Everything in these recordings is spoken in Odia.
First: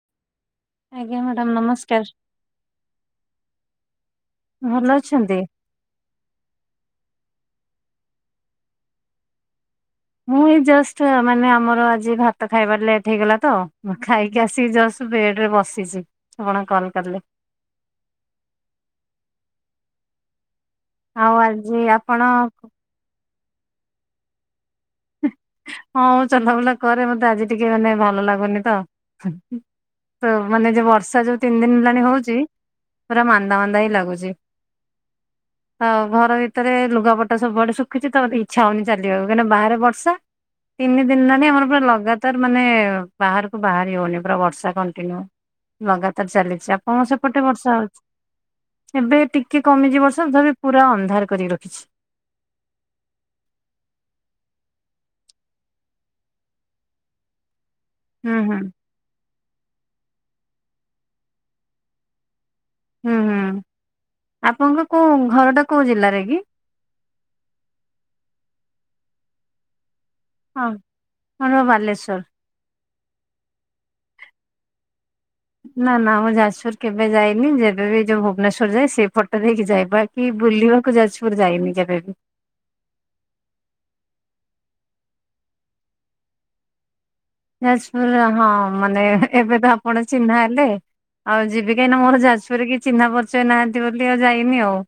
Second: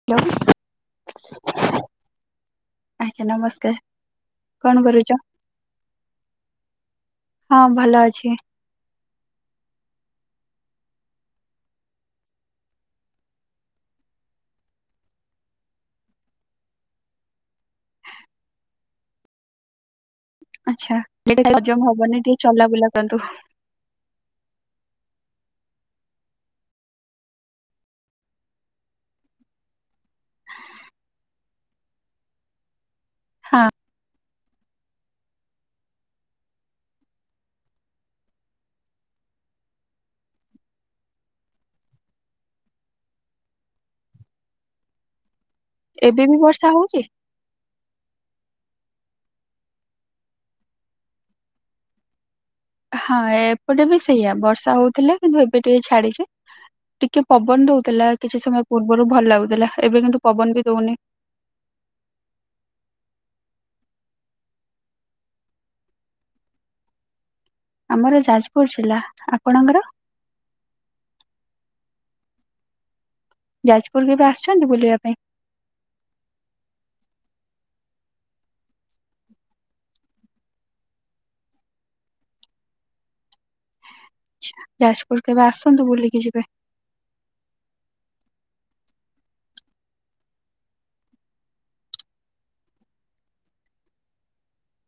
[unintelligible] ଆଜ୍ଞା ମାଡାମ୍ ନମସ୍କାର। ଆଜ୍ଞା ନମସ୍କାର କଣ ଭଲ କରୁଚ? ଅଛନ୍ତି? ହଁ ଭଲ ଅଛି। ମୁଁ ଏଇ ଜଷ୍ଟ ମାନେ ଆମର ଆଜି ଭାତ ଖାଇବାର ଲେଟ ହେଇଗଲା ତ ଖାଇକି ଆସି ଜଷ୍ଟ। ବେଡରେ ବସିଛି ଆପଣ କଲ୍ କଲେ। ଆଚ୍ଛା ଆଉ ଲେଟରେ ଖାଇଲେ ଆଜି ହଜମ ହବନି ଆପଣ ଟିକେ ଚଲାବୁଲା କରନ୍ତୁ। ହଁ ମୁଁ ଚଲାବୁଲା କରେ ମତେ ଆଜି ଟିକେ ମାନେ ଭଲ ଲାଗୁନି ତ। ତ ମାନେ ଯୋଉ ବର୍ଷା ଯୋଉ ତିନିଦିନ ହେଲାଣି ହଉଚି ପୁରା ହଁ ମାନ୍ଦା ମାନ୍ଦା ହିଁ ଲାଗୁଚି। [inaudible] ଆଉ ଘର ଭିତରେ ଲୁଗାପଟା ସବୁଆଡ ଶୁଖୁଛି ତ ମତେ ଇଚ୍ଛା ହଉନି ଚାଲିବାକୁ କାହିଁନା ବାହାରେ ବର୍ଷା। ତିନି ଦିନ ହେଲାଣି ଆମର ପୁରା ଲଗାତାର ମାନେ ବାହାରୁକୁ ବାହାରି ହଉନି ପୁରା ବର୍ଷା କଣ୍ଟିନ୍ୟୁ। ଏବେ ଲଗାତାର ବି ବର୍ଷା ଚାଲିଛି ହଉଛି? ଆପଣଙ୍କ ସେ ପଟେ ବର୍ଷା ହଉଛି ଏବେ ଟିକେ କମିଛି ବର୍ଷା ତଥାପି ପୁରା ଅନ୍ଧାର କରିକି ରଖିଛି। ହଁ ଏପଟେ ବି ସେଇଆ ବର୍ଷା ହଉଥିଲା କିନ୍ତୁ ଏବେ ଟିକେ ଛାଡିଛି ଟିକେ। ପବନ ଦଉଥିଲା ହୁଁ କିଛି ହୁଁ ସମୟ ପୂର୍ବରୁ ଭଲ ଲାଗୁଥିଲା ଏବେ କିନ୍ତୁ ପବନ ବି ଦଉନି। ହୁଁ ହୁଁ ଆପଣଙ୍କ କୋ ଘରଟା କୋଉ ଜିଲ୍ଲାରେ କି? ଆମର ଯାଜପୁର ଜିଲ୍ଲା ଆପଣଙ୍କର? ହଁ ଆମର ବାଲେଶ୍ଵର। ଯାଜପୁର କେବେ ଆସଛନ୍ତି ବୁଲିବା ପାଇଁ? ନା ନା ମୁଁ ଯାଜପୁର କେବେ ଯାଇନି ଯେବେ ବି ଯୋଉ ଭୁବନେଶ୍ଵର ଯାଏ ସେଇପଟ ଦେଇକି ଯାଏ ବଟ୍। କି ବୁଲିବାକୁ ଯାଜପୁର ଯାଇନି କେବେବି। ଯାଜପୁର କେବେ ଆସନ୍ତୁ ବୁଲିକି ଯିବେ। ଯାଜପୁର ହଁ ମାନେ ଏବେ ତ ଆପଣ ଚିହ୍ନା ହେଲେ ଆଉ ଯିବି କାହିଁକି ନା ମୋର ଯାଜପୁରରେ କି ଚିହ୍ନା ପରିଚୟ ନାହାନ୍ତି ବୋଲି ଆଉ ଯାଇନି ଆଉ।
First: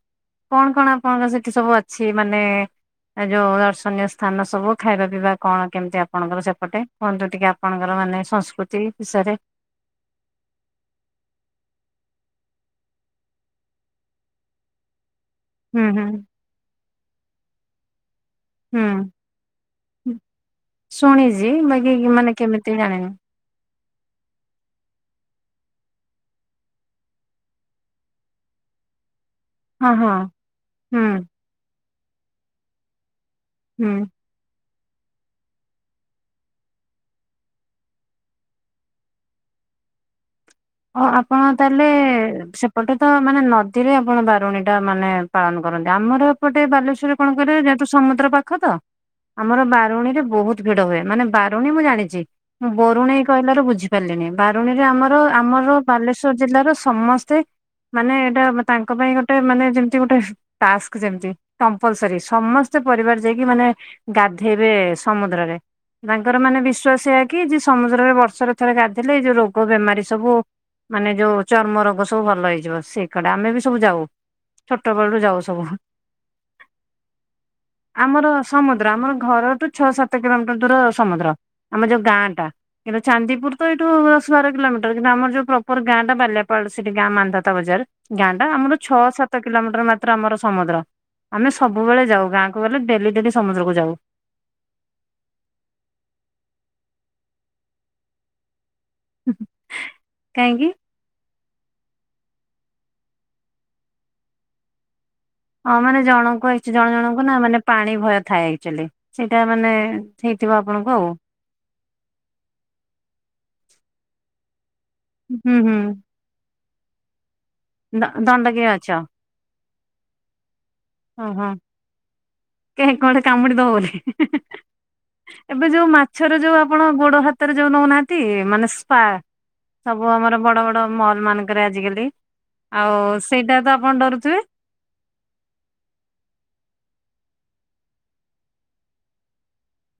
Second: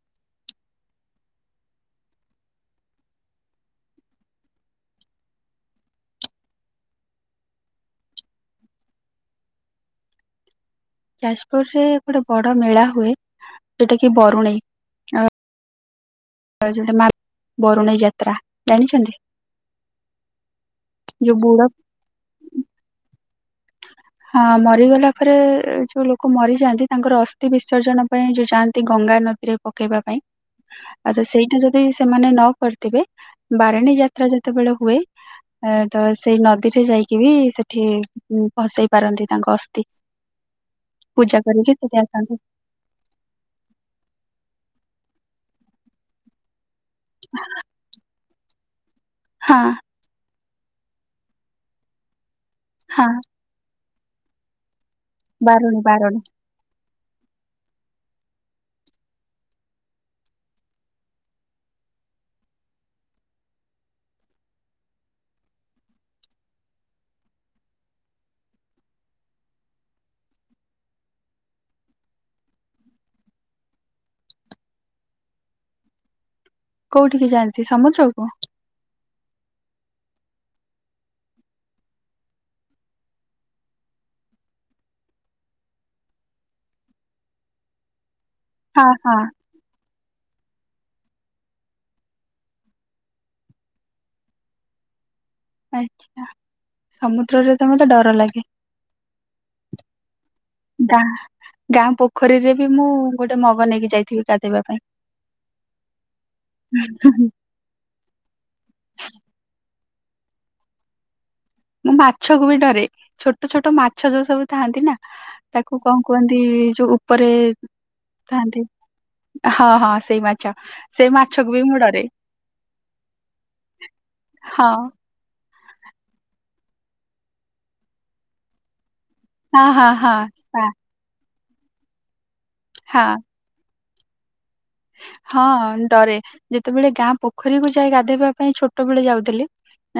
କଣ କଣ ଆପଣଙ୍କ ସେଠି ସବୁ ଅଛି ମାନେ ଏ ଯେଉ ଦର୍ଶନୀୟ ସ୍ଥାନ ସବୁ ଖାଇବା ପିଇବା କଣ କେମିତି ଆପଣଙ୍କର ସେପଟେ? କୁହନ୍ତୁ ଟିକେ ଆପଣଙ୍କର ମାନେ ସଂସ୍କୃତି ବିଷୟରେ। ଯାଜପୁର ରେ ଗୋଟେ ବଡ ମେଳା ହୁଏ ଜଉଟାକି ବରୁଣେଇ। ହୁଁ ହୁଁ। ଆଉ ଜଉଟା ମା ବରୁଣେଇ ଯାତ୍ରା। ଜାଣିଛନ୍ତି ଯୋଉ ବୁଢା ଆମେ ମାନେ କେମିତି ଜାଣିବୁ। ହଁ ମରିଗଲା ପରେ ଯୋଉ ଲୋକ ମରିଯାଆନ୍ତି ତାଙ୍କର ଅସ୍ଥି ବିସର୍ଜନ ପାଇଁ ଯୋଉ ଯାଆନ୍ତି ଗଙ୍ଗା ନଦୀରେ ହଁ ପକେଇବା ହଁ ପାଇଁ ହୁଁ ଆଉ ତ ସେଇଟା ଯଦି ସେମାନେ ନ କରିଥିବେ ହୁଁ ବାରଣୀ ଯାତ୍ରା ଜେ ଯେତେବେଳେ ହୁଏ ତ ସେଇ ନଦୀରେ ଯାଇକି ବି ସେଠି ହଁ ଭସେଇ ପାରନ୍ତି ତାଙ୍କ ଅସ୍ଥି। ଓ ପୂଜା ଆପଣ କରିକି ତାହେଲେ ସେଠି ଆସନ୍ତି ସେ ଏପଟେ ତ ମାନେ ନଦୀରେ ଆପଣ ବାରୁଣୀ ଟା ମାନେ ପାଳନ କରନ୍ତି ଆମର ଏପଟେ ବାଲେଶ୍ଵ କଣ କରିବେ ଯେହେତୁ ସମୁଦ୍ର ପାଖତ ଆମର ହଁ ବାରୁଣୀରେ ବହୁତ ଭିଡ ହୁଏ ମାନେ ବାରୁଣୀ ମୁଁ ଜାଣିଛି ମୁଁ ହଁ ବରୁଣେଇ କହିଲାରୁ ବୁଝିପାରିଲିିନି ବାରୁଣୀରେ ଆମର ଆମର ବାରୁଣୀ ବାରୁଣୀ ବାଲେଶ୍ଵର ଜିଲ୍ଲାର ସମସ୍ତେ ମାନେ ଏଇଟା ତାଙ୍କ ପାଇଁ ଗୋଟେ ମାନେ ଯେମିତି ଗୋଟେ ଟାକ୍ସ ଯେମତି କମ୍ପଲସରୀ ସମସ୍ତେ ପରିବାର ଯାଇକି ମାନେ ଗାଧେଇବେ ସମୁଦ୍ରରେ। ତାଙ୍କର ମାନେ ବିଶ୍ଵାସ ଏୟାକି ଜେ ସମୁଦ୍ରରେ ବର୍ଷରେ ଥରେ ଗାଧୋଇଲେ ଏଇ ଯୋଉ ରୋଗ ବେମାରୀ ସବୁ ମାନେ ଯୋଉ ଚର୍ମ ରୋଗ ସବୁ ଭଲ ହେଇଯିବ ସେଇ କଡେ ଆମେ ବି ସବୁ ଯାଉ। ଛୋଟବେେଳୁ ଯାଉ ସବୁ। କୋଉଠିକି ଯାନ୍ତି ଆମର ସମୁଦ୍ରକୁ। ସମୁଦ୍ର ଆମର ଘରଠୁ ଛଅ ସାତ କିଲୋମିଟର ଦୂର ସମୁଦ୍ର। ଆମ ଯୋଉ ଗାଁ ଟା କିନ୍ତୁ ଚାନ୍ଦିପୁର ତ ଏଇଠୁ ଦଶ ବାର କିଲୋମିଟର। କିନ୍ତୁ ଆମର ଯୋଉ ପ୍ରପର ଗାଁଟା ବାଲିଆପାଳ ସେଠି ଗାଁ ମାନ୍ଧାତା ବଜାର ଗାଁଟା ଆମର ହଁ ଛଅ ହଁ ସାତ କିଲୋମିଟର ମାତ୍ର ଆମର ସମୁଦ୍ର ଆମେ ସବୁବେଳେ ଯାଉ ଗାଁକୁ ଗଲେ ଡେଲି ଡେଲି ସମୁଦ୍ରକୁ ଯାଉ। ଆଛା ସମୁଦ୍ରରେ ତ ମତେ ଡର ଲାଗେ। କାହିଁକି? ଗାଁ ଗାଁ ପୋଖରୀରେ ବି ମୁଁ ଗୋଟେ ମଗ ନେଇକି ଯାଇଥିବି ଗାଧେଇବା ପାଇଁ। ହଁ ମାନେ ଜଣଙ୍କୁ ଆଇଛି ଜଣ ପାଇଁ ଜଣଙ୍କୁ ନା ମାନେ। ପାଣି ଭୟ ଥାଏ ଆକ୍ଚୁଆଲି ସେଇଟା ମାନେ ହେଇଥିବ ଆପଣଙ୍କୁ ଆଉ। ମୁଁ ମାଛକୁ ବି ଡରେ ଛୋଟ ଛୋଟ ମାଛ ଯୋଉ ସବୁ ଥାଆନ୍ତି ନା ହୁଁ ହୁଁ। ତାକୁ କଣ କୁହନ୍ତି ଯୋଉ ଉପରେ ଦ ଥାଆନ୍ତି। ଦଣ୍ଡକି ମାଛ। ହଁ ହଁ ସେଇ ମାଛ। ସେଇ ଓହୋ ମାଛକୁ ବି ମୁଁ ଡରେ କିଆଁ କୁଆଡେ କାମୁଡି ଦବବୋଲି। ହଁ ଏବେ ଯୋଉ ମାଛର ଯୋଉ ଆପଣ ଗୋଡ ହାତରେ ଯୋଉ ନଉନାହାନ୍ତି ମାନେ ପା ହଁ ହଁ ସବୁ ହଁ। ଆମର ବଡ ସା- ବଡ। ମଲ ମାନଙ୍କରେ ଆଜିକାଲି ଆଉ ହଁ ସେଇଟା ତ ଆପଣ ଡରୁଥିବେ? ହଁ ଡରେ ଯେତେବେଳେ ଗାଁ ପୋଖରୀକୁ ଯାଐ ଗାଧୋଇବା ପାଇଁ ଛୋଟ ବେଳେ ଯାଉଥିଲି।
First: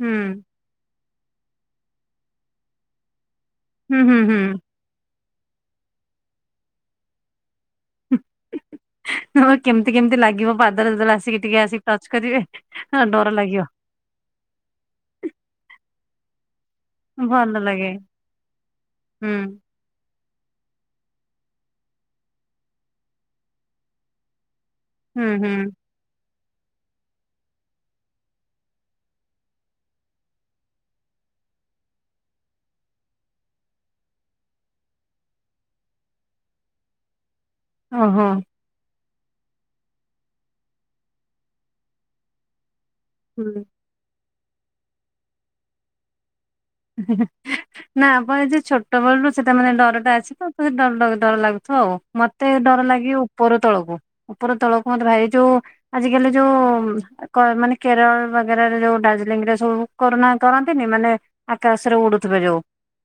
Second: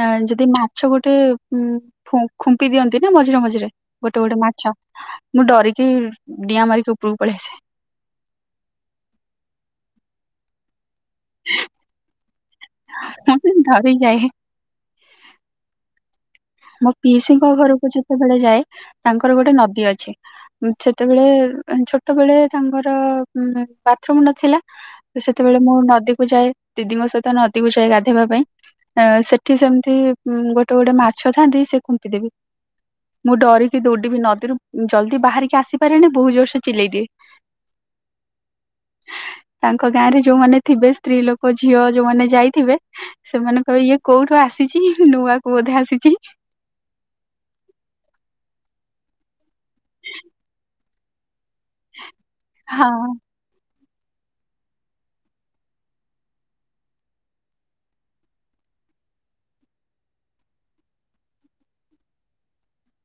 ଆ ହୁଁ ଯଦି ମାଛ ଗୋଟେ ଉ ଖୁମ୍ପି ଦିଅନ୍ତି ନା ମଝିରେ ମଝିରେ। ହୁଁ ହୁଁ ଗୋଟେ ଗୋଟେ ହୁଁ। ମାଛ ମୁଁ ଡରିକି ଡିଆଁ ମାରିକି ଉପରକୁ ପଳେଇଆସେ। କେମିତି କେମତି ଲାଗିବ ପାଦରେ ଯେତୋଳେ ଆସିବ। ଏତିକି ଟିକେ ଆସି ଟଚ କଦିବେ ଡର ମୁଁ ଲାଗିବ। ଡରି ଯାଏ। ମୋ ପିଇସିିଙ୍କ ଭଲ ଲାଗେ ଘରକୁ ଯେତେବେଳେ ଯାଏ ହୁଁ ତାଙ୍କର ଗୋଟେ ନଦୀ ଅଛି। ସେତେବେଳେ ଛୋଟବେଳେ ତାଙ୍କର ବାଥରୁମ ନଥିଲା। ହୁଁ ହୁଁ ସେତେବେଳେ ମୁଁ ନଦୀକୁ ଯାଏ। ଦିଦିଙ୍କ ସହିତ ନଦୀକୁ ଯାଏ ଗାଧେଇବା ପାଇଁ ଅ ସେଠି ସେମିତି ଗୋଟେ ଗୋଟେ ମାଛ। ଛ ଥାନ୍ତି ସେ ଖୁମ୍ପି ଦେବେ। ମୁଁ ଡରିକି ଦୌଡିବି ନଦୀରୁ ଜଲଦି ବାହାରିକି ଆସିପାରେନି ବହୁତ ଜୋର ସେ ଚିଲେଇ ଦିଏ। [unintelligible] ଓହୋ। ତାଙ୍କ ଗାଁ ରେ ଯୋଉମାନେ ଥିବେ ସ୍ତ୍ରୀ ଲୋକ ଝିଅ ଯୋଉମାନେ ଯାଇଥିବେ। ହୁଁ। ସେମାନେ କହିବେ ଇଏ କୋଉଠୁ ଆସିଛି ନୂଆ କୁ ବୋଧେ ଆସିଛି। ନା ଆପଣ ଏ ଯୋଉ ଛୋଟ ବେଳରୁ ସେଟା ମାନେ ଡରଟା ଆଛି ସେଥିପାଇଁ ଡର ଡର ଡର ଲାଗୁଛି। ହଉ ମତେ ଡର ହଁ ଲାଗିବ ଉପର ତଳକୁ। ଉପର ତଳକୁ ମତେ ଭାଇି ଯୋଉ ଆଜିକାଲି ଯୋଉ। ମାନେ କେରଳ ବାଗରାରେ ଯୋଉ ଦାର୍ଜିଲିଂ ରେ ସବୁ କରୋନା କରନ୍ତିନି ମାନେ। ଆକାଶରେ ଉଡୁଥିବେ ଯୋଉ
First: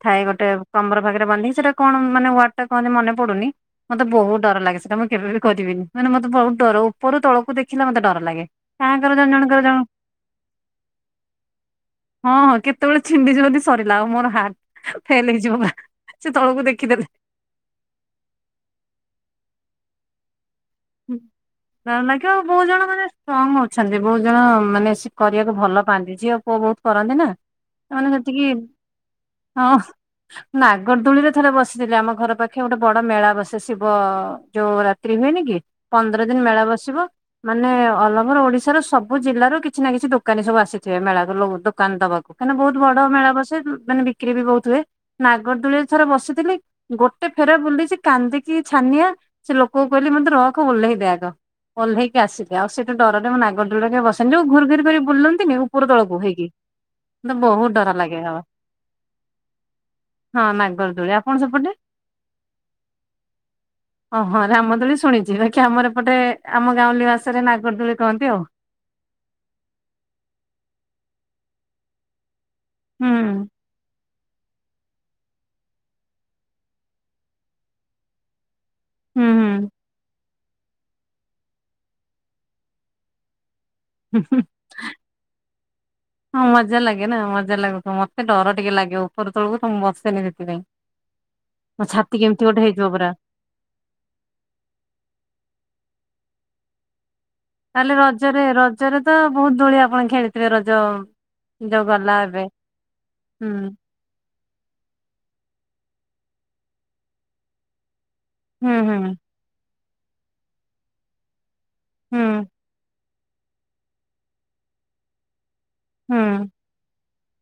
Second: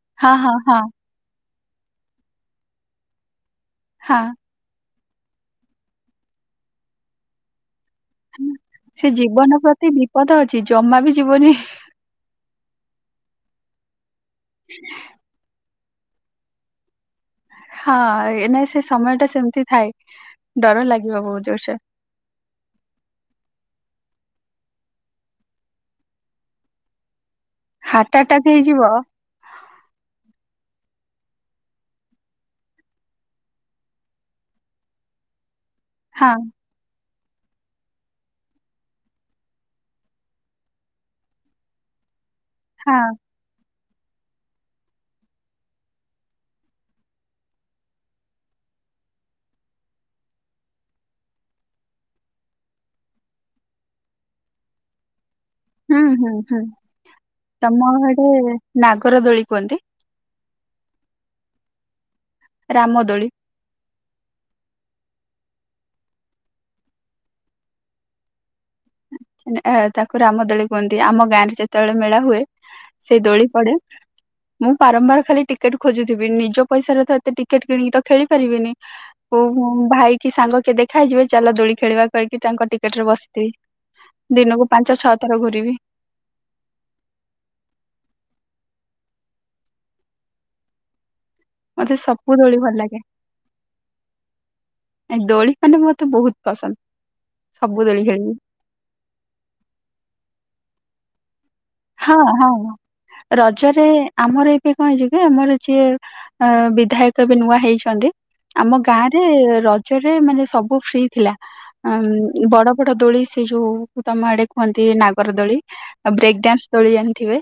ଥାଏ ହଁ ଗୋଟେ ହଁ ହଁ କମର ପାଖରେ ବାନ୍ଧିକି ସେଇଟା। କଣା ମାନେ ୱାର୍ଡ ଟା କହନ୍ତି ମନେ ପଡୁନି ମତେ ହଁ। ବହୁତଡର ଲାଗେ ସେଟା ମୁଁ କେବେ। କରିବିନି ମାନେ ମତେ ବହୁତ ଡର ଉପରୁ ତଳକୁ ଦେଖିଲ ମତେ ଡର। ଲାଗେ। କାହାଙ୍କର ସେ ଜଣ ଜଣଙ୍କର ଜୀବନ ଜଣ ପ୍ରତି ବିପଦ ଅଛି ଜମା ବି ଯିବନି। ହଁ ହଁ କେତେବେଳେ ଛିଣ୍ଡିଛି ଯଦି ସରିଲା ଆଉ ମୋର ହାଟ। [inaudible] ଫେଲ ହେଇଯିବ ବା ସେ ତଳକୁ ଦେଖିଦେଲେ। ହଁ ଏଇନା ସେ ସମୟ ଟା ସେମିତି ଥାଏ। ଡର ଲାଗିବ ବହୁତ ଜୋରସେ ହଁ ନା। ଆଉ ବହୁତ ଜଣ ମାନେ ଷ୍ଟ୍ରଙ୍ଗ ଅଛନ୍ତି ବହୁତ ଜଣ ମାନେ ସେ କରିବାକୁ ଭଲ ପାଆନ୍ତି ଝିଅ ପୁଅ ବହୁତ କରନ୍ତି ନା। ସେମାନେ ହାର୍ଟ ସେତିକି ଆଟାକ୍ ହେଇଯିବ ହଁ। ନାଗରଦୁଳି ରେ ଥରେ ବସିଥିଲି ଆମ ଘର ପାଖେ ଗୋଟେ ବଡ ମେଳା ବସେ ଶିବ ଯୋଉ ରାତି ତ୍ରୀ ହୁଏନି କି ପନ୍ଦର ହଁ ଦିନ ମେଳା ବସିବ। ମାନେ ଅଲ ଓଭର ଓଡିଶାରୁ ସବୁ ଜିଲ୍ଲାରୁ କିଛି ନା କିଛି ଦୋକାନୀ ସବୁ ଆସିଥିବେ ମେଳାକୁ ଦୋକାନ ଦବାକୁ। କାହିଁକିନା ବହୁ ବଡ ହଁ ମେଳା ବସେ ମାନେ ବିକ୍ରି ବି ବହୁତ ହୁଏ। ନାଗରଦୋଳିରେ ଥରେ ବସିଥିଲି ଗୋଟେ ଫେର ବୁଲିଛି କାନ୍ଦିକି ଛାନିଆ। ସେ ଲୋକଙ୍କୁ କହିଲି ମତେ ରଖ ଓଲେହି ଦେଆଗ। ଓହ୍ଲେଇକି ଆସିବି ଆଉ ସେଇଠୁ ଡରରେ ମୁଁ ନାଗର ଦୋଳିରେ କେବେ ବସିନି ଯଉ ଘୁର ଘୂର କରି ବୁଲନ୍ତିନି। ଉପରୁ ହୁଁ ତଳକୁ ହୁଁ ହେଇକି ହୁଁ କି ମତେ ବହୁତ ତମ ଡର ଲାଗେ ଆଡେ ଆଉ। ନାଗର ଦୋଳି କୁହନ୍ତି ହଁ ନାଗର ଦୋଳି ଆପଣ ସେପଟେ? ରାମଦୋଳି। ଓହୋ ରାମଦୋଳି ଶୁଣିଛି ବା। କି ଆମର ଏପଟେ ଆମ ଗାଉଁଲି ଭାଷାରେ ନାଗରଦୋଳି କହନ୍ତି ଆଉ। ତାକୁ ରାମ ଦୋଳି କୁହନ୍ତି ଆମ ଗାଁରେ ଯେତେବେଳେ ମେଳା ହୁଏ ହୁଁ ସେଇ ଦୋଳି ପଡେ। ମୁଁ ବାରମ୍ବାର ଖାଲି ଟିକେଟ ଖୋଜୁଥିବି ନିଜ ପଇସାରେ ତ ଏତେ ଟିକେଟ କିଣିକି ତ ଖେଳି ପାରିବିନି। ହୁଁ ହୁଁ। ଭାଇ କି ସାଙ୍ଗ କିଏ ଦେଖା ହେଇଯିବେ ଚାଲ ଦୋଳି ଖେଳିବା କହିକି ତାଙ୍କ ଟିକେଟ ରେ ବସିଥିବି। ହୁଁ। ଦିନକୁ ପାଞ୍ଚ ଛଅ ଥର ଘୁରିବି। ହଁ ମଜା ଲାଗେ ନା ମଜା ଲାଗୁ ତ ମତେ ଡର ଟିକେ ଲାଗେ ଉପର ତଳକୁ ତ ମୁଁ ବସେନି ସେଥିପାଇଁ। ମୋ ମତେ ଛାତି ସବୁ କେମିତି ଦୋଳି ଗୋଟେ ଭଲ ହେଇଯିବ ଲାଗେ। ପୁରା ଏ ଦୋଳି [unintelligible] ମତେ ବହୁତ ପସନ୍ଦ। ସବୁ ତାହେଲେ ଦୋଳି ଖେଳିବି। ରଜରେ ରଜରେ ତ ବହୁତ ଦୋଳି ଆପଣ ଖେଳିଥିବେ ରଜ ଯୋଉ ଗଲା ହଁ ଏବେ ହଁ ହୁଁ ରଜରେ ଆମର ଏବେ କଣ ହେଇଛି କି ଆମର ଯିଏ ଅ ବିଧାୟକ ଏବେ ନୂଆ ହେଇଛନ୍ତି। ହୁଁ ଆମ ହୁଁ ଗାଁ ରେ ରଜରେ ମାନେ ସବୁ ଫ୍ରି ଥିଲା। ହୁଁ ଉଁ ବଡ଼ ବଡ଼ ଦୋଳି ସେ ଯୋଉ ତମ ଆଡ଼େ କୁହନ୍ତି ନାଗର ଦୋଳି। ଆ ହୁଁ ବ୍ରେକ୍ ଡାନ୍ସ ଦୋଳି ଜାଣିଥିବେ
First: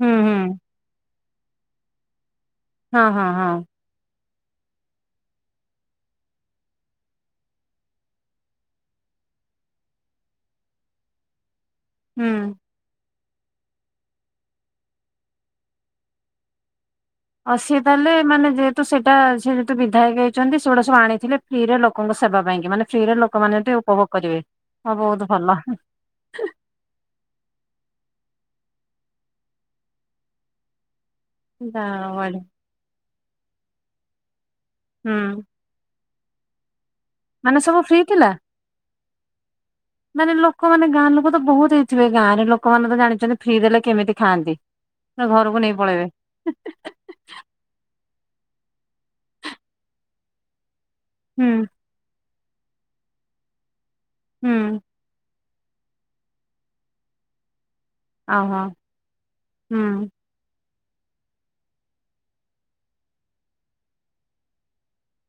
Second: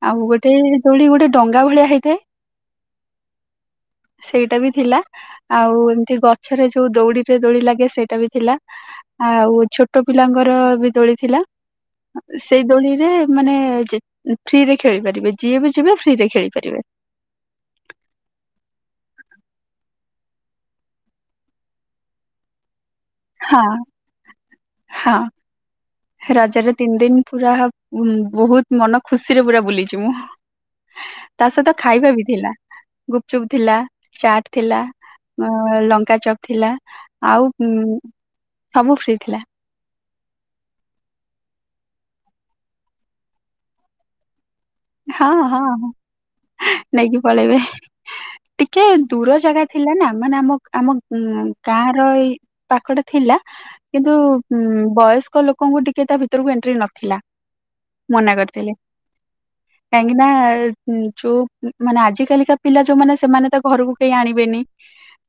ହୁଁ ଆଉ ହୁଁ ଗୋଟେ ଦୋଳି ଗୋଟେ ଡଙ୍ଗା ଭଳିଆ ହେଇଥାଏ। ହଁ ହଁ ହଁ। ସେଇଟା ବି ଥିଲା। ଆଉ ଏମିତି ଗଛରେ ଯୋଉ ଦଉଡ଼ିର ଦୋଳି ଲାଗେ ସେଇଟା ବି ଥିଲା। ଆଉ ଛୋଟ ପିଲାଙ୍କର ବି ଦୋଳି ଥିଲା ହୁଁ। ସେଇ ଦୋଳିରେ ମାନେ ଯେ ଫ୍ରିରେ ଖେଳିପାରିବେ ଯିଏ ବି ଯିବେ ଫ୍ରି ରେ ଖେଳିପାରିବେ। ଆଉ ସିଏ ତାହେଲେ ମାନେ ଯେହେତୁ ସେଟା ସେ ଯେହେତୁ ସେଟା ସିଏ ଯେହେତୁ ବିଧାୟକ ହେଇଛନ୍ତି ସେଗୁଡ଼ା ସବୁ ଆଣିଥିଲେ। ଫିରେ ଲୋକଙ୍କ ସେବା ପାଇଁ କି ମାନେ ଫ୍ରିରେ ଲୋକମାନେ ହଁ ଏଠି ଉପଭୋଗ କରିବେ ଆଉ ବହୁତ ଭଲ। ରାଜରେ ତିନି ଦିନ ପୁରା ବହୁତ ମନ ଖୁସିରେ ପୁରା ବୁଲିଛି ମୁଁ। ତା ସହିତ ଯାହା ଖାଇବା ହଉ ବି ବଢିଆ। ଥିଲା ଗୁପ୍ ଚୁପ୍ ଥିଲା ଚାଟ୍ ଥିଲା। ହୁଁ ଲଙ୍କା ଚପ୍ ଥିଲା ଆଉ ମାନେ ସବୁ ଫ୍ରି ଉଁ ଥିଲା? ସବୁ ଫ୍ରି ଥିଲା। ମାନେ ଲୋକମାନେ ଗାଁ ଲୋକ ତ ବହୁତ ହେଇଥିବେ ଗାଁରେ ଲୋକମାନେ ତ ଜାଣିଛନ୍ତି ଫ୍ରି ଦେଲେ କେମିତି ଖାଆନ୍ତି? ପୁରା ହଁ ଘରକୁ ହଁ ନେଇ ପଳେଇବେ। [unintelligible] ନେଇକି ପଳେଇବେ ଟିକେ ଦୂର ଜାଗା ଥିଲା ନା ମାନେ ଆମ ଆମ ଉଁ ହୁଁ ଗାଁ ର ଏଇ ପାଖଟା ଥିଲା କିନ୍ତୁ ହୁଁ ଉ ବୟସ୍କ ଲୋକଙ୍କୁ ଟି ତା ଭିତରକୁ ଏଣ୍ଟ୍ରି ନଥିଲା ମନା ଓହୋ କରିଥିଲେ ହୁଁ କାହିଁକି ନାଁ ହଁ ଯୋଉ ମାନେ ଆଜିକାଲିକା ପିଲା ଯୋଉମାନେ ସେମାନେ ତ ଘରକୁ କେହି ଆଣିବେନି।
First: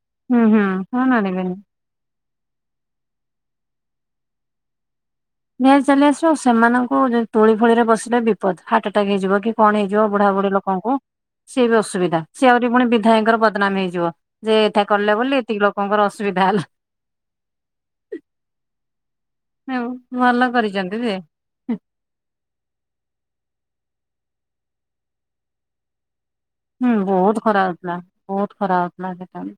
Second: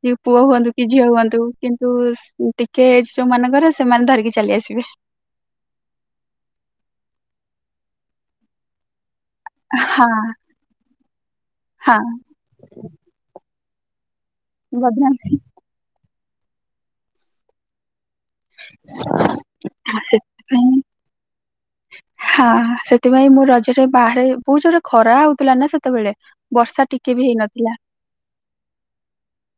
କି ପୁଅ ହୁଁ ହୁଁ ହୁଅନ୍ତୁ କି ହଁ ଝିଅ ହୁଅନ୍ତୁ ଆଣିବେନି। କିନ୍ ତୁସ୍ ଟିକେ ଏଜ୍ ଯୋଉମାନଙ୍କର ସେମାନେ ଧରିକି ଚାଲି ଆସିବେ। ନେଇ ଚାଲି ଆସିବ ଆଉ ସେମାନଙ୍କୁ ଜଉ ଦୋଳି ଫୋଳି ରେ ବସିଲେ ବିପଦ ହାର୍ଟ ଆଟାକ୍ ହେଇଯିବ କି? କଣ ହେଇଯିବ ହଁ ବୁଢ଼ା ବୁଢ଼ୀ ଲୋକଙ୍କୁ ସିଏ ବି ହଁ ଅସୁବିଧା ସେ ଆହୁରି ପୁଣି ବିଧାୟକଙ୍କର ବଦନାମ୍ ହେଇଯିବ। ଯେ ଏଠା ବଦନାମ କଲେ ବୋଲି ଏତିକି ଲୋକଙ୍କର ଅସୁବିଧା ହେଲା। ହଉ ଭଲ ସେଥିପାଇଁ କରିଛନ୍ତି ଯେ ହଁ ସେଥିପାଇଁ ମୁଁ ରଜରେ ବାହାରେ ବହୁତ ଜୋରେ ଖରା ହଉଥିଲା ନା ସେତେବେଳେ? ବର୍ଷା ହୁଁ ଟିକେ ବି ବହୁତ ହେଇ ଖରା ନଥିଲା। ହଉଥିଲା ବହୁତ ଖରା ହଉଥିଲା ସେ ଟାଇମ୍ ରେ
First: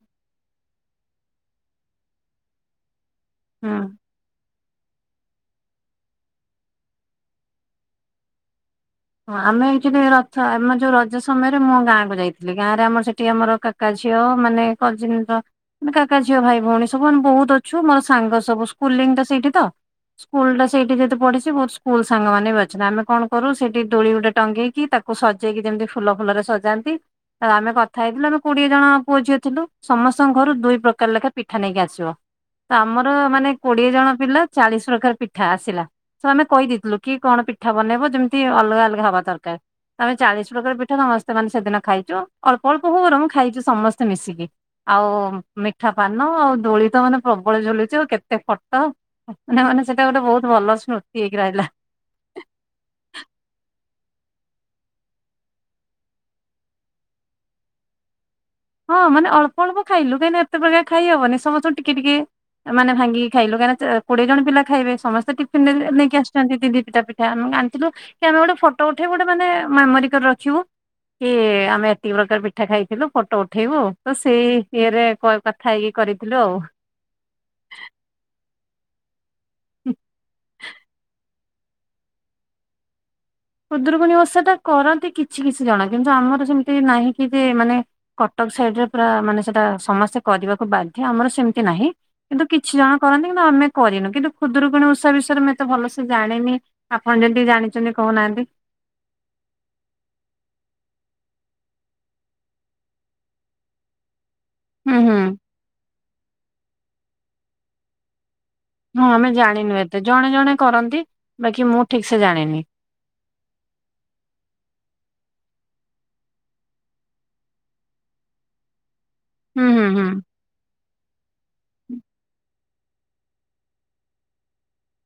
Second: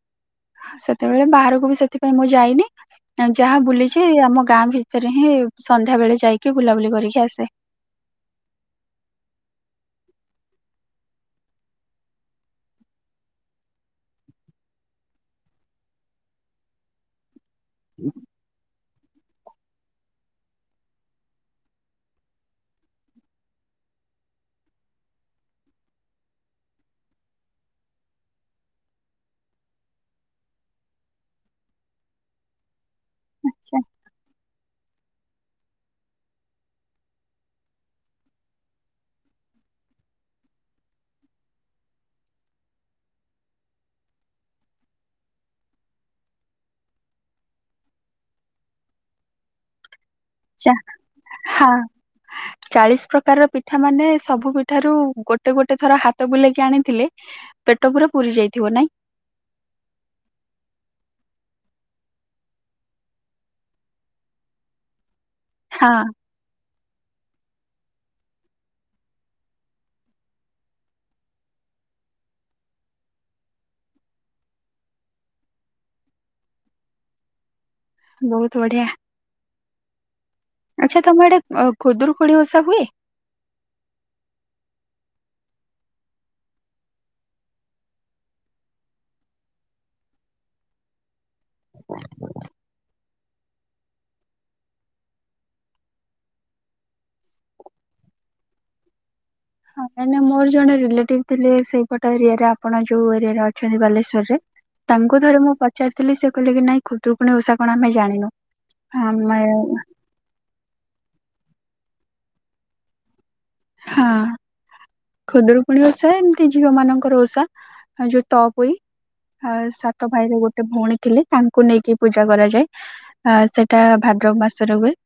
ସେତେବେଳେ ବାହାରକୁ ବି ସେଥିପାଇଁ ମୁଁ ଯାଇନି ଆ ଯାହା ହୁଁ। ବୁଲିଛି ଆମ ଗାଁ ଭି ସେଥିରେ ହିଁ ସନ୍ଧ୍ୟା ବେଳେ ଯାଇକି ବୁଲାବୁଲି କରିକି ଆସେ। ହଁ ଆମେ ଆଚୁଲି ରଥ ଆମ ଯୋଉ ରଜ ସମୟରେ ମୁଁ ଗାଁକୁ ଯାଇଥିଲି ଗାଁରେ ଆମର ସେଠି ଆମର କା କା ଝିଅ ମାନେ [unintelligible] ମାନେ କାକା ଝିଅ ଭାଇ ଭଉଣୀ ସବୁ ଆମେ ବହୁତ ଅଛୁ ମୋର ସାଙ୍ଗ ସ ସବୁ ସ୍କୁଲିଂ ଟା ସେଇଠି ତ। ସ୍କୁଲ ଟା ସେଇଠି ଯେହେତୁ ପଢ଼ିଛି ବହୁତ ସ୍କୁଲ ସାଙ୍ଗ ମାନେ ବି ଅଛନ୍ତି ଆମେ କଣ କରୁ ସେଠି ଦୋଳି ଗୋଟେ ଟଙ୍ଗେଇକି ତାକୁ ସଜେଇକି ଯେମିତି ଫୁଲ ଫୁଲରେ ସଜାନ୍ତି ଆଉ ଆମେ କଥା ହେଇଥିଲୁ ଆମେ କୋଡ଼ିଏ ଜଣ ପୁଅ ଝିଅ ଥିଲୁ ସମସ୍ତଙ୍କ ଘରୁ ଦୁଇ ପ୍ରକାର ଲେଖା ପିଠା ନେଇକି ଆସିବ। ତ ଆମର ମାନେ କୋଡ଼ିଏ ଜଣ ପିଲା ଚାଳିଶ ପ୍ରକାର ପି ପିଠା ଆସିଲା ସେ ଆମେ କହିଦେଇଥିଲୁ କି କଣ ପିଠା ବନେଇବ ଯେମିତି ଅଲଗା ଅଲଗା ହବା ଦରକାର। ଆମେ ଚାଳିଶ ପ୍ରକାର ପିଠା ସମସ୍ତେ ମାନେ ସେଦିନ ଖାଇଛୁ ଅଳ୍ପ ଅଳ୍ପ ହଉ ବରଂ ମୁଁ ଖାଇଚୁ ସମସ୍ତେ ମିଶିକି। ଆଉ ମିଠା ପାନ ଆଉ ଦୋଳି ତ ମାନେ ପ୍ରବଳ ଝୁଲୁଛି ଆଉ କେତେ ଫଟ ମାନେ ମାନେ ସେଟା ଗୋଟେ ବହୁତ ଭଲ ଚା ସ୍ମୃତି ହେଇକି ରହିଲା। ହଁ ଚାଳିଶ ପ୍ରକାରର ପିଠା ମାନେ ସବୁ ପି ଠାରୁ ଗୋଟେ ଗୋଟେ ଥର ହାତ ବୁଲେଇକି ଆଣିଥିଲେ ପେଟ ପୁରା ପୁରି ଯାଇଥିବ ନାଇଁ? ହଁ ମାନେ ଅଳ୍ପ ଅଳ୍ପ ଖାଇଲୁ କାହିଁକିନା ଏତେ ପ୍ରକାର ଖାଇ ହବନି ସମସ୍ତଙ୍କୁ ଟିକେ ଟିକେ ମାନେ ଭାଙ୍ଗିକି ଖାଇଲୁ କାହିଁକିନା କୋଡିଏ ଜଣ ପିଲା ଖାଇବେ ସମସ୍ତେ ଟିଫିନରେ ନେଇକି ହଁ ଆସୁ ଦିଦି ପିଠା ପିଠା ଆମେ ଆାଣିଥିଲୁ କି ଆମେ ଗୋଟେ ଫଟୋ ଉଠେଇ ଗୋଟେ ମାନେ ମେମୋରି କରି ରଖିବୁ। କି ଆମେ ଏତିକି ପ୍ରକାର ପିଠା ଖାଇଥିଲୁ ଫୋଟ ଉଟ ଉଠେଇବୁ ତ ସେଇ ଇଏରେ କଥା ହେଇକି କରିଥିଲୁ ଆଉ। ବହୁତ ବଢିଆ ଆଛା ତମଆଡେ ଖୁଦୁରୁକୁଣୀ ଓଷା ହୁଏ? ଖୁଦୁରୁକୁଣୀ ଓଷାଟା କରନ୍ତି କିଛି କିଛି ଜଣ କିନ୍ତୁ ଆମର ସେମିତି ନାହିଁ କି ଯେ ମାନେ କଟକ ସାଇଟରେ ପୁରା ମାନେ ସେଟା ସମସ୍ତେ କରିବାକୁ ବାଧ୍ୟ ଆମର ସେମିତି ନାହିଁ କିନ୍ତୁ କିଛି ଜଣ କରନ୍ତି କିନ୍ତୁ ଆମେ କରିନୁ କିନ୍ତୁ ଖୁଦୁରୁକୁଣୀ ଉଷା ବିଷୟରେ ମୁଁ ଏତେ ଭଲସେ ଜାଣିନି ଆପଣ ଯଦି ଜାଣିଛନ୍ତି କହୁନାହାନ୍ତି? ହଁ ନାଇଁ ନାଇଁ ମୋର ଜଣେ ରିଲେଟିଭ ଥିଲେ ସେଇପଟ ଏରିଆରେ ଆପଣ ଯୋଉ ଏରିଆରେ ଅଛନ୍ତି ବାଲେଶ୍ୱରରେ। ହୁଁ ହୁଁ ତାଙ୍କୁ ଥରେ ମୁଁ ପଚାରିଥିଲି ସେ କହିଲେ କି ନାଇଁ ଖୁଦୁକୁଣଣି ଉଷା କଣ ଆମେ ଜାଣିନୁ। ହଁ ଆମେ ଜାଣିନୁ ଏତେ ଜଣେ ଜଣେ କରନ୍ତି ବାକି ମୁଁ ଠିକ ସେ ଜାଣିନି। ହଁ। ଖୁଦୁରୁକୁଣି ଓଷା ଏମିତି ଝିଅ ମାନଙ୍କର ଓଷା ଯୋଉ ତଅପୋଇ। ଆଉ ହୁଁ ହୁଁ ହୁଁ। ସାତ ଭାଇରେ ଗୋଟେ ଭଉଣୀ ଥିଲେ ତାଙ୍କୁ ନେଇକି ପୂଜା କରାଯାଏ। ଅ ସେଟା ଭାଦ୍ରବ ମାସ ରେ ହୁଏ।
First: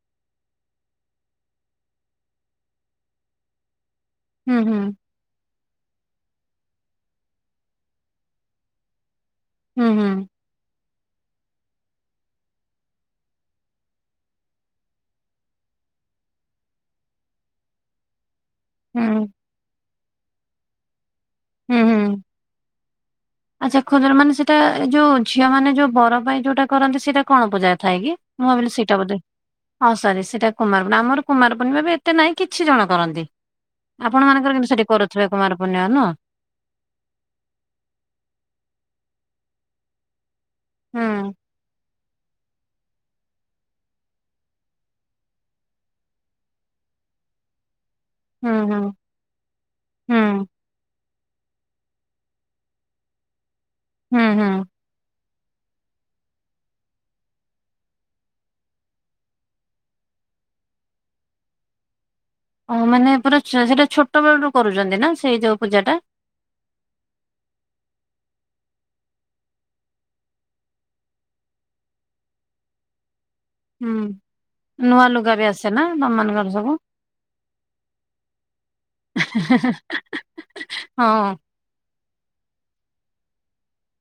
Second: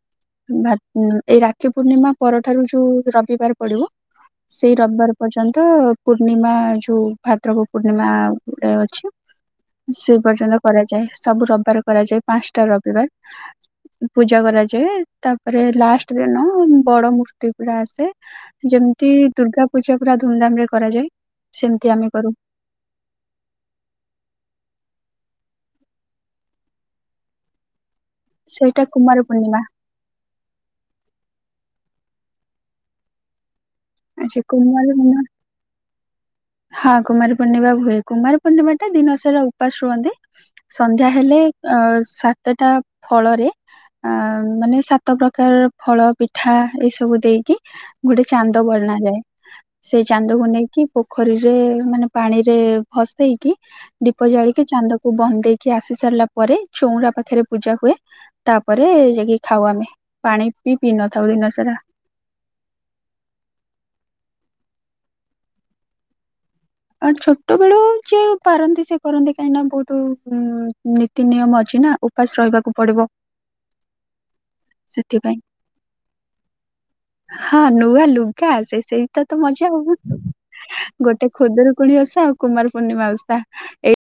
ଏଇ ରାକ୍ଷୀ ପୂର୍ଣ୍ଣିମା ପରଠାରୁ ଯୋଉ ରବିବାର ପଡିବ ହୁଁ ସେଇ ହୁଁ ରବିବାର ପର୍ଯ୍ୟନ୍ତ ପୂର୍ଣ୍ଣିମା ଯୋଉ ଭାଦ୍ରକ ପୂର୍ଣ୍ଣିମାରେ ଅଛି ହୁଁ ହୁଁ ସେ ପର୍ଯ୍ୟନ୍ତ କରାଯାଏ ସବୁ ରବିବାର କରାଯାଏ ପାଞ୍ଚଟା ରବିବାର। ପୂଜା କରାଯାଏ ତାପରେ ଲାଷ୍ଟ ଦିନ ବଡ ମୂର୍ତ୍ତି ପୁରା ଆସେ। ହୁଁ ଯେମିତି ଦୁର୍ଗା ପୂଜା ପୁରା ଧୁମଧାମ ରେ କରାଯାଏ ହୁଁ ସେମିତି ଆମେ ହୁଁ। କରୁ। ଆଚ୍ଛା ଖଜୁର ମାନେ ସେଇଟା ଏ ଯୋଉ ଝିଅ ମାନେ ଜଉ ବର ପାଇଁ ଯୋଉଟା କରନ୍ତି ସେଇଟା କଣ ପୂଜା ଥାଏ କି? ମୁଁ ଭାବିଲି ସେଇଟା ବୋଧେ। କୁମାର ପୂର୍ଣ୍ଣିମା ହଁ ସରି ସେଇଟା କୁମାରପୁଣ୍ଣିମା ଆମର କୁମାରପର୍ଣ୍ଣିମା ବି ଏତେ ନାହିଁ କିଛି ଜଣ କରନ୍ତି। ଆପଣ ଆଚ୍ଛା ମାନଙ୍କର କିନ୍ତୁ କୁମାର ସେଠି ପୂର୍ଣ୍ଣିମା କରୁଥିବେ କୁମାର ପୂର୍ଣ୍ଣିମା ନୁହଁ? ହଁ କୁମାରୀ ପୂର୍ଣ୍ଣିମା ହୁଏ କୁମାର ପୂର୍ଣ୍ଣିମା ଟା ଦିନସାରା ଉପାସ ରୁହନ୍ତି। ହୁଁ ସନ୍ଧ୍ୟା ହେଲେ ଅ ସାତଟା ଫଳରେ ଅ ମାନେ ସାତ ପ୍ରକାରର ଫଳ ପିଠା ଏଇ ସବୁ ଦେଇକି ଗୋଟେ ହୁଁ ହୁଁ ବନାଜାଏ। ସେଇ ହୁଁ ଚାନ୍ଦକୁ ନେଇକି ପୋଖରୀରେ ମାନେ ପାଣିରେ ଭସେଇକି ହୁଁ ଦୀପ ହୁଁ ଜାଳିକି ଚାନ୍ଦକୁ ବନ୍ଦେଇକି ଆସି ସାରିଲା ପରେ ଚଉରା ପାଖରେ ପୂଜା ହୁଏ। ତାପରେ ଯାଇକି ଖାଉ ଆମେ ପାଣି ପି ପିଇ ନଥାଉ ଦିନ ସାରା। ଓ ମାନେ ପୁରା ସେଇଟା ଛୋଟ ବେଳରୁ କରୁଛନ୍ତି ନା ସେଇ ଯୋଉ ପୂଜା ଟା? ଆଉ ଛୋଟ ବେଳୁ ଯିଏ ପାରନ୍ତି ସେ କରନ୍ତି କାହିଁକି ନା ବହୁତ ନୀତି ନିୟମ ଅଛି ନା ଉ ଉପାସ ରହିବାକୁ ପଡିବ। ହୁଁ ନୂଆ ସେଥିପାଇଁ ଲୁଗା ବି ଆସେ ନା ତମମାନଙ୍କର ସବୁ। ହଁ ନୂଆ ଲୁଗା ଆସେ ସେଇ ତ ତ ମଜା ଆଉ ଗୋଟେ ଖୋ ହଁ। ଖୁଦୁରୁକୁଣୀ ଓଷା ଆଉ କୁମାର ପୂର୍ଣ୍ଣିମା ଓଷା ଏଇ